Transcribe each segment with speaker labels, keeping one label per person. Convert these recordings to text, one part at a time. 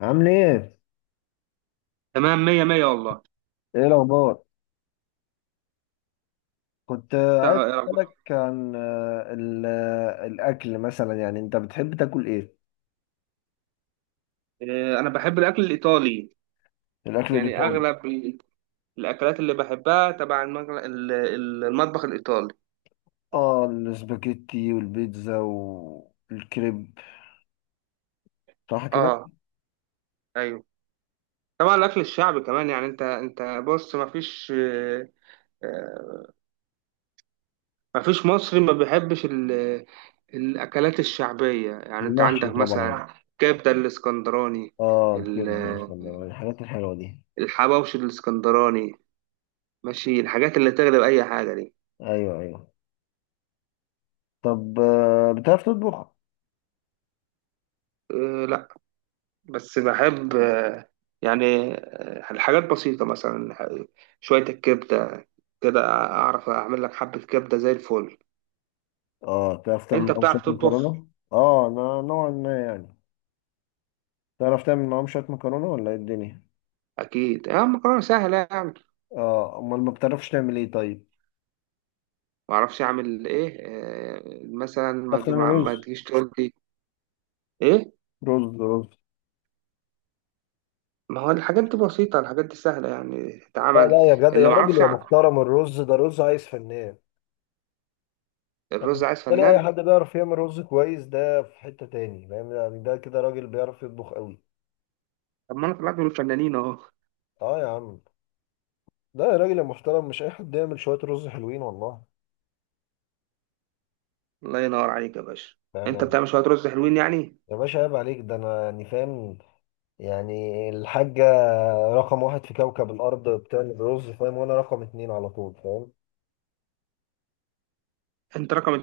Speaker 1: عامل ايه؟
Speaker 2: تمام، مية مية والله.
Speaker 1: ايه الاخبار؟ كنت عايز
Speaker 2: تع-
Speaker 1: اسالك عن الاكل مثلا، يعني انت بتحب تاكل ايه؟
Speaker 2: أنا بحب الأكل الإيطالي.
Speaker 1: الاكل
Speaker 2: يعني
Speaker 1: الايطالي.
Speaker 2: أغلب الأكلات اللي بحبها تبع المطبخ الإيطالي.
Speaker 1: اه، الاسباجيتي والبيتزا والكريب، صح كده؟
Speaker 2: آه. أيوه. طبعا الأكل الشعبي كمان. يعني أنت بص، مفيش آه، مفيش مصري ما بيحبش الأكلات الشعبية. يعني أنت
Speaker 1: المحشي
Speaker 2: عندك
Speaker 1: طبعا.
Speaker 2: مثلا كبدة الإسكندراني،
Speaker 1: اه،
Speaker 2: ال-
Speaker 1: الكبده، بسم الله، الحاجات الحلوه دي.
Speaker 2: الحواوشي الإسكندراني، ماشي، الحاجات اللي تغلب أي حاجة دي.
Speaker 1: ايوه، ايوه. طب بتعرف تطبخ؟
Speaker 2: آه، بس بحب، يعني الحاجات بسيطة، مثلا شوية الكبدة كده، أعرف أعمل لك حبة كبدة زي الفل.
Speaker 1: اه، بتعرف
Speaker 2: أنت
Speaker 1: تعمل معاهم شويه
Speaker 2: بتعرف تطبخ؟
Speaker 1: مكرونه؟ اه، نوعا ما يعني. تعرف تعمل معاهم شويه مكرونه ولا ايه الدنيا؟
Speaker 2: أكيد، يا مكرونة سهلة يعني.
Speaker 1: اه امال ما بتعرفش تعمل ايه طيب؟
Speaker 2: ما أعرفش أعمل إيه، مثلا
Speaker 1: بتعرف تعمل
Speaker 2: ما ما
Speaker 1: رز؟
Speaker 2: تجيش تقول لي. إيه.
Speaker 1: رز رز.
Speaker 2: ما هو الحاجات دي بسيطة، الحاجات دي سهلة يعني
Speaker 1: لا
Speaker 2: تتعمل.
Speaker 1: لا يا جدع،
Speaker 2: اللي
Speaker 1: يا
Speaker 2: ما
Speaker 1: راجل
Speaker 2: أعرفش
Speaker 1: يا
Speaker 2: أعمل،
Speaker 1: محترم، الرز ده رز عايز فنان. أنا
Speaker 2: الرز عايز
Speaker 1: بالنسبة لي أي
Speaker 2: فنان.
Speaker 1: حد بيعرف يعمل رز كويس ده في حتة تاني، فاهم يعني؟ ده كده راجل بيعرف يطبخ قوي.
Speaker 2: طب ما أنا طلعت من الفنانين أهو.
Speaker 1: أه يا عم، ده يا راجل يا محترم مش أي حد يعمل شوية رز حلوين والله.
Speaker 2: الله ينور عليك يا باشا.
Speaker 1: فاهم
Speaker 2: أنت
Speaker 1: يعني؟
Speaker 2: بتعمل شوية رز حلوين يعني.
Speaker 1: يا باشا عيب عليك، ده أنا يعني فاهم يعني الحاجة رقم واحد في كوكب الأرض بتعمل رز، فاهم؟ وأنا رقم اتنين على طول، فاهم؟
Speaker 2: أنت رقم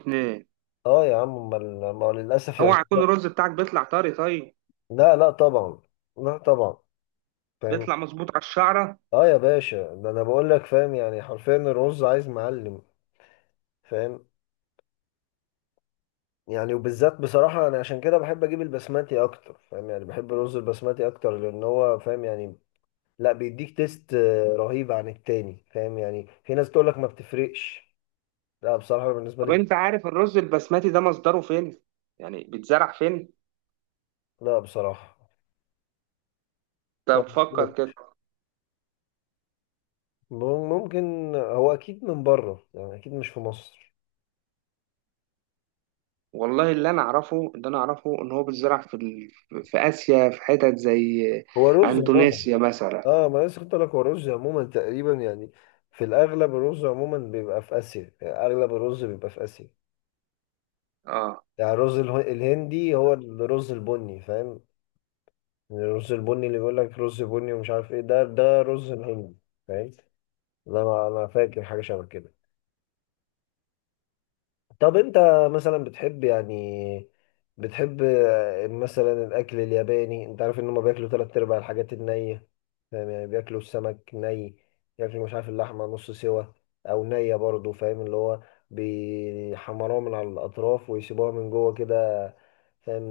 Speaker 2: اتنين.
Speaker 1: أه يا عم، أمال ما للأسف يعني.
Speaker 2: اوعى يكون الرز بتاعك بيطلع طري طيب؟
Speaker 1: لا لا طبعا، لا طبعا، فاهم.
Speaker 2: بيطلع مظبوط على الشعره.
Speaker 1: اه يا باشا، ده انا بقول لك، فاهم يعني، حرفيا الرز عايز معلم. فاهم يعني، وبالذات بصراحة انا عشان كده بحب اجيب البسماتي اكتر، فاهم يعني، بحب الرز البسماتي اكتر، لان هو فاهم يعني، لا، بيديك تيست رهيب عن التاني، فاهم يعني؟ في ناس تقول لك ما بتفرقش، لا بصراحة بالنسبة
Speaker 2: طب
Speaker 1: لي.
Speaker 2: انت عارف الرز البسمتي ده مصدره فين؟ يعني بيتزرع فين؟
Speaker 1: لا بصراحة،
Speaker 2: طب فكر كده.
Speaker 1: ممكن هو اكيد من بره يعني، اكيد مش في مصر.
Speaker 2: والله اللي انا اعرفه ان هو بيتزرع في اسيا، في حتت زي
Speaker 1: هو رز عموما.
Speaker 2: اندونيسيا مثلا.
Speaker 1: اه، ما أنا لسه كنت أقول لك هو الرز عموما تقريبا يعني، في الاغلب الرز عموما بيبقى في اسيا، يعني اغلب الرز بيبقى في اسيا.
Speaker 2: اه.
Speaker 1: يعني الرز الهندي، هو الرز البني، فاهم؟ يعني الرز البني اللي بيقول لك رز بني ومش عارف ايه ده، ده رز الهندي. فاهم؟ انا فاكر حاجه شبه كده. طب انت مثلا بتحب يعني، بتحب مثلا الاكل الياباني، انت عارف ان هم بياكلوا تلات ارباع الحاجات النية؟ فاهم يعني، بياكلوا السمك ني، ياكلوا مش عارف اللحمة نص سوا او نية برضو، فاهم؟ اللي هو بيحمروها من على الاطراف ويسيبوها من جوه كده، فاهم؟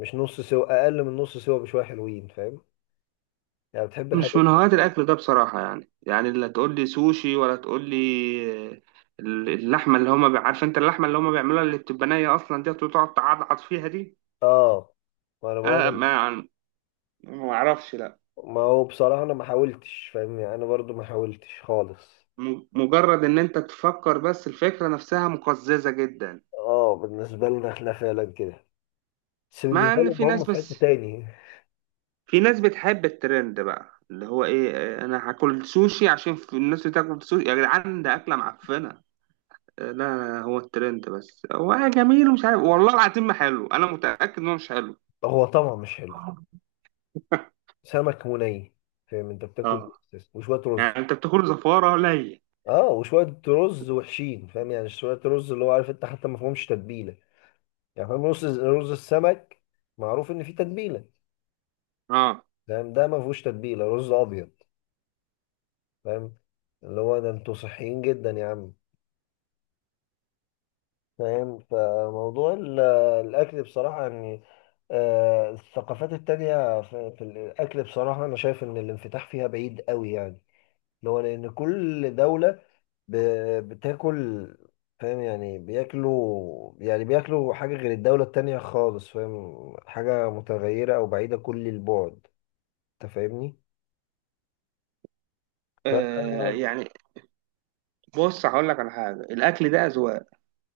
Speaker 1: مش نص سوا، اقل من نص سوا بشوية حلوين، فاهم؟ يعني بتحب
Speaker 2: مش
Speaker 1: الحاجات.
Speaker 2: من هواة الاكل ده بصراحه، يعني يعني لا تقول لي سوشي ولا تقول لي اللحمه اللي هما عارف انت اللحمه اللي هما بيعملوها، اللي بتبقى نيه اصلا دي وتقعد تعضعض فيها دي.
Speaker 1: اه، ما انا
Speaker 2: انا
Speaker 1: بقول،
Speaker 2: ما ما اعرفش، لا.
Speaker 1: ما هو بصراحة انا ما حاولتش، فاهم يعني، انا برضو ما حاولتش خالص.
Speaker 2: مجرد ان انت تفكر بس، الفكرة نفسها مقززة جدا.
Speaker 1: اه بالنسبة لنا احنا فعلا كده، بس
Speaker 2: مع
Speaker 1: بالنسبة
Speaker 2: ان
Speaker 1: لهم
Speaker 2: في
Speaker 1: هم
Speaker 2: ناس،
Speaker 1: في حتة
Speaker 2: بس
Speaker 1: تاني.
Speaker 2: في ناس بتحب الترند بقى، اللي هو ايه، انا هاكل سوشي عشان في الناس بتاكل سوشي، يا جدعان ده اكلة معفنة. لا، هو الترند بس، هو جميل ومش عارف، والله العظيم ما حلو، انا متأكد انه مش حلو.
Speaker 1: هو طبعا مش حلو. سمك مني، فاهم؟ انت بتاكل
Speaker 2: اه.
Speaker 1: إيه؟ وشوية رز.
Speaker 2: يعني انت بتاكل زفارة قليل.
Speaker 1: اه، وشوية رز وحشين، فاهم يعني، شوية رز اللي هو، عارف انت، حتى ما فيهمش تتبيلة، يعني، فاهم؟ رز رز السمك معروف ان فيه تتبيلة،
Speaker 2: اه.
Speaker 1: فاهم؟ ده ما فيهوش تتبيلة، رز ابيض، فاهم؟ اللي هو ده انتوا صحيين جدا يا عم، فاهم. فموضوع الأكل بصراحة يعني، الثقافات التانية في الأكل بصراحة، أنا شايف إن الانفتاح فيها بعيد قوي يعني، اللي هو، لأن كل دولة بتاكل، فاهم يعني؟ بياكلوا، يعني بياكلوا حاجة غير الدولة التانية خالص، فاهم؟ حاجة متغيرة أو بعيدة كل البعد. أنت فاهمني؟ ف
Speaker 2: يعني بص، هقول لك على حاجة، الأكل ده أذواق.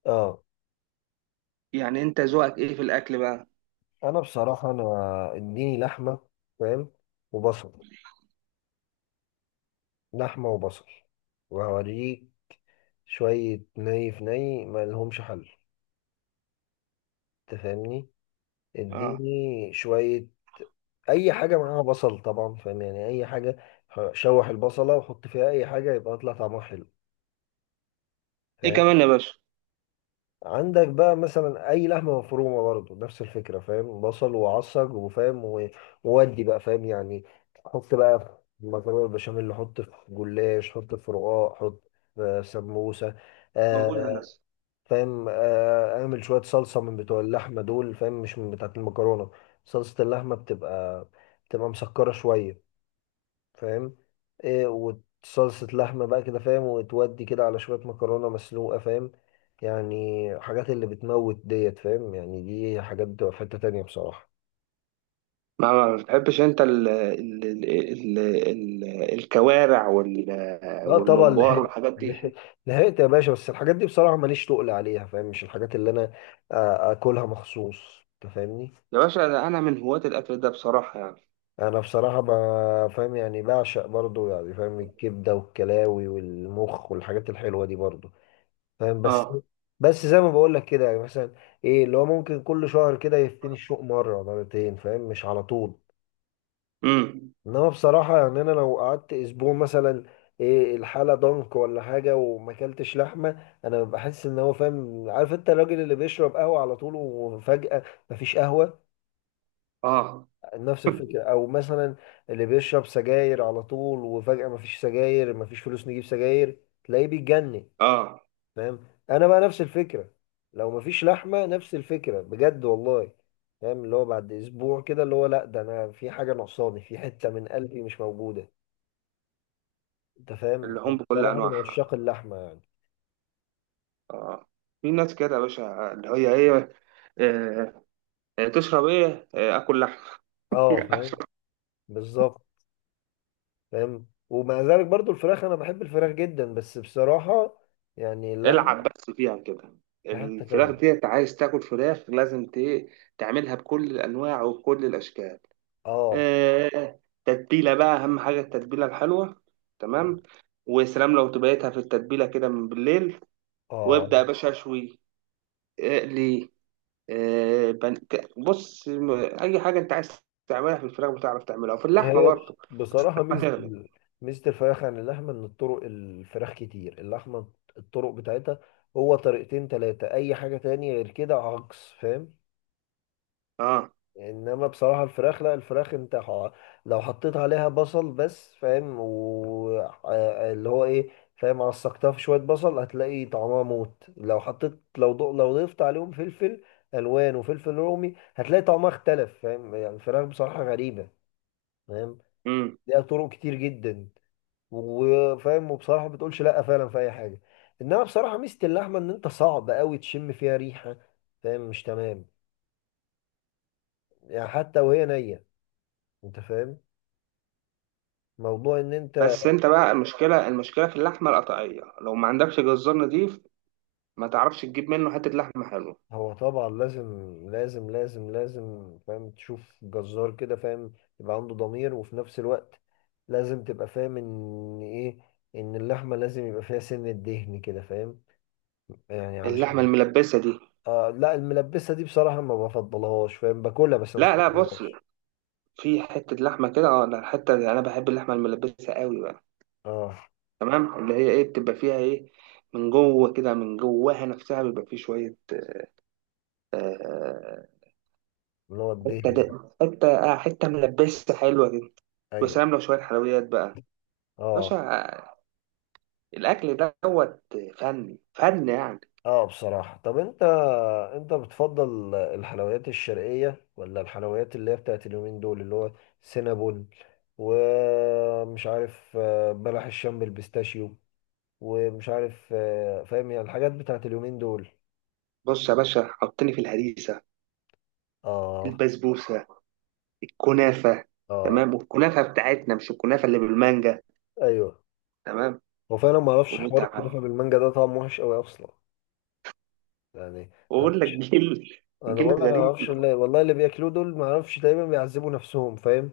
Speaker 1: آه.
Speaker 2: يعني أنت ذوقك إيه في الأكل بقى؟
Speaker 1: أنا بصراحة، أنا إديني لحمة، فاهم، وبصل. لحمة وبصل وهوريك، شوية ني في ني، ما لهمش حل، تفهمني؟
Speaker 2: اه.
Speaker 1: اديني شوية، اي حاجة معاها بصل طبعا، فاهم يعني، اي حاجة. شوح البصلة وحط فيها اي حاجة يبقى يطلع طعمها حلو،
Speaker 2: إيه
Speaker 1: فاهم؟
Speaker 2: كمان يا باشا؟
Speaker 1: عندك بقى مثلا اي لحمة مفرومة، برضه نفس الفكرة، فاهم، بصل وعصج وفاهم وودي بقى، فاهم يعني. حط بقى في مكرونة البشاميل، حط في جلاش، حط في رقاق، حط في سموسة،
Speaker 2: موجود يا هندسة.
Speaker 1: فاهم؟ اعمل شويه صلصه من بتوع اللحمه دول، فاهم، مش من بتاعه المكرونه. صلصه اللحمه بتبقى مسكره شويه، فاهم؟ ايه، وصلصه لحمه بقى كده، فاهم، وتودي كده على شويه مكرونه مسلوقه، فاهم يعني؟ حاجات اللي بتموت ديت، فاهم يعني، دي حاجات بتبقى في حته تانيه بصراحه.
Speaker 2: ما ما بتحبش انت ال الكوارع
Speaker 1: لا طبعا،
Speaker 2: والممبار
Speaker 1: لحقت،
Speaker 2: والحاجات
Speaker 1: لحقت،
Speaker 2: دي؟
Speaker 1: لحقت يا باشا، بس الحاجات دي بصراحه ماليش تقل عليها، فاهم، مش الحاجات اللي انا اكلها مخصوص، انت فاهمني؟
Speaker 2: يا باشا ده انا من هواة الاكل ده بصراحة يعني.
Speaker 1: انا بصراحه فاهم يعني بعشق برضو، يعني فاهم، الكبده والكلاوي والمخ والحاجات الحلوه دي برضو، فاهم؟ بس،
Speaker 2: اه.
Speaker 1: بس زي ما بقول لك كده يعني، مثلا ايه اللي هو ممكن كل شهر كده يفتني الشوق مره مرتين، فاهم، مش على طول.
Speaker 2: امم.
Speaker 1: انما بصراحه يعني انا لو قعدت اسبوع مثلا، ايه الحاله ضنك ولا حاجه وما اكلتش لحمه، انا بحس ان هو، فاهم، عارف انت الراجل اللي بيشرب قهوه على طول وفجاه مفيش قهوه؟
Speaker 2: اه.
Speaker 1: نفس الفكرة. او مثلا اللي بيشرب سجاير على طول وفجأة مفيش سجاير، مفيش فلوس نجيب سجاير، تلاقيه بيتجنن،
Speaker 2: اه
Speaker 1: فاهم؟ انا بقى نفس الفكرة، لو مفيش لحمة نفس الفكرة بجد والله، فاهم؟ اللي هو بعد اسبوع كده، اللي هو لا، ده انا في حاجة ناقصاني، في حتة من قلبي مش موجودة. انت فاهم؟
Speaker 2: اللحوم بكل
Speaker 1: بصراحة من
Speaker 2: انواعها.
Speaker 1: عشاق اللحمة يعني.
Speaker 2: اه. في ناس كده يا باشا اللي هي ايه، آه، تشرب ايه؟ اكل لحمة.
Speaker 1: اه فاهم،
Speaker 2: أشرب.
Speaker 1: بالظبط، فاهم. ومع ذلك برضو الفراخ، انا بحب الفراخ جدا، بس بصراحة يعني اللحمة
Speaker 2: العب بس فيها كده،
Speaker 1: في حتة
Speaker 2: الفراخ
Speaker 1: تانية.
Speaker 2: ديت عايز تاكل فراخ لازم تعملها بكل الانواع وبكل الاشكال.
Speaker 1: اه،
Speaker 2: تتبيلة بقى، أهم حاجة التتبيلة الحلوة. تمام. وسلام لو تبيتها في التتبيلة كده من بالليل،
Speaker 1: اه،
Speaker 2: وابدأ يا باشا أشوي، اقلي، آه، بن- ك- بص م- أي حاجة أنت عايز تعملها في الفراخ بتعرف تعملها، وفي اللحمة
Speaker 1: هي
Speaker 2: برضه
Speaker 1: بصراحة، ميزة
Speaker 2: هتغلب.
Speaker 1: ميزة الفراخ عن اللحمة إن الطرق، الفراخ كتير. اللحمة الطرق بتاعتها هو طريقتين تلاتة، أي حاجة تانية غير كده عكس، فاهم؟
Speaker 2: أه.
Speaker 1: إنما بصراحة الفراخ لا، الفراخ أنت لو حطيت عليها بصل بس، فاهم، و اللي هو إيه، فاهم، عصقتها في شوية بصل هتلاقي طعمها موت. لو حطيت، لو لو ضفت عليهم فلفل ألوان وفلفل رومي هتلاقي طعمها اختلف، فاهم يعني؟ الفراخ بصراحة غريبة، فاهم،
Speaker 2: أمم.
Speaker 1: ليها طرق كتير جدا وفاهم. وبصراحه ما بتقولش لا فعلا في اي حاجه، انما بصراحه ميزه اللحمه ان انت صعب قوي تشم فيها ريحه، فاهم؟ مش تمام؟ يعني حتى وهي نيه، انت فاهم موضوع ان انت؟
Speaker 2: بس أنت بقى، المشكلة في اللحمة القطعية، لو ما عندكش جزار نضيف ما تعرفش تجيب منه حتة لحمة حلوة.
Speaker 1: هو طبعا لازم، لازم فاهم، تشوف جزار كده، فاهم، يبقى عنده ضمير، وفي نفس الوقت لازم تبقى فاهم ان ايه، ان اللحمه لازم يبقى فيها سنه دهن كده، فاهم؟ يعني
Speaker 2: اللحمة
Speaker 1: علشان.
Speaker 2: الملبسة دي؟
Speaker 1: آه لا، الملبسه دي بصراحه ما بفضلهاش، فاهم، باكلها بس ما
Speaker 2: لا لا، بص،
Speaker 1: بفضلهاش.
Speaker 2: في حتة لحمة كده، اه لا حتة، أنا بحب اللحمة الملبسة قوي بقى.
Speaker 1: اه،
Speaker 2: تمام، اللي هي ايه، بتبقى فيها ايه، من جوه كده، من جواها نفسها بيبقى فيه شويه، آه،
Speaker 1: اللي هو
Speaker 2: حته ده
Speaker 1: الدهن ده.
Speaker 2: حته حته ملبسه حلوه كده.
Speaker 1: ايوه.
Speaker 2: وسلام لو شويه حلويات بقى، باشا،
Speaker 1: اه.
Speaker 2: الاكل دوت فن فن يعني.
Speaker 1: اه بصراحة، طب انت، انت بتفضل الحلويات الشرقية ولا الحلويات اللي هي بتاعت اليومين دول، اللي هو سينابون ومش عارف بلح الشام بالبيستاشيو ومش عارف فاهم يعني الحاجات بتاعت اليومين دول؟
Speaker 2: بص يا باشا، حطني في الهريسه،
Speaker 1: اه.
Speaker 2: البسبوسه، الكنافه.
Speaker 1: اه.
Speaker 2: تمام، والكنافه بتاعتنا مش الكنافه اللي بالمانجا.
Speaker 1: ايوه.
Speaker 2: تمام.
Speaker 1: هو فعلا ما اعرفش حوار
Speaker 2: وتمام
Speaker 1: الكنافة بالمانجا ده، طعمه وحش قوي اصلا يعني. أنا
Speaker 2: واقول لك،
Speaker 1: معرفش-
Speaker 2: جيل،
Speaker 1: انا
Speaker 2: جيل
Speaker 1: بقول لك، انا ما
Speaker 2: غريب.
Speaker 1: اعرفش اللي، والله اللي بياكلوه دول ما اعرفش، تقريبا بيعذبوا نفسهم، فاهم؟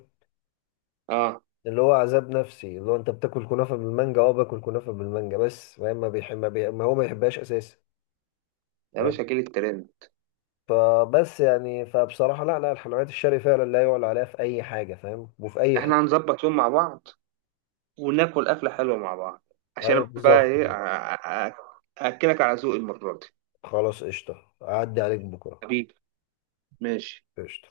Speaker 2: اه.
Speaker 1: اللي هو عذاب نفسي، اللي هو انت بتاكل كنافه بالمانجا، اه باكل كنافه بالمانجا بس فاهم ما بيحب ما هو ما يحبهاش اساسا،
Speaker 2: يا
Speaker 1: فاهم؟
Speaker 2: باشا جيل الترند.
Speaker 1: فبس يعني، فبصراحه لا لا، الحلويات الشرقي فعلا لا يعلى عليها في اي حاجه، فاهم، وفي اي
Speaker 2: احنا
Speaker 1: حته.
Speaker 2: هنظبط يوم مع بعض وناكل أكلة حلوة مع بعض، عشان
Speaker 1: ايوه
Speaker 2: أنا بقى
Speaker 1: بالظبط.
Speaker 2: إيه، أأكلك على ذوقي المرة دي.
Speaker 1: خلاص قشطه، اعدي عليك بكره.
Speaker 2: حبيبي، ماشي.
Speaker 1: قشطه.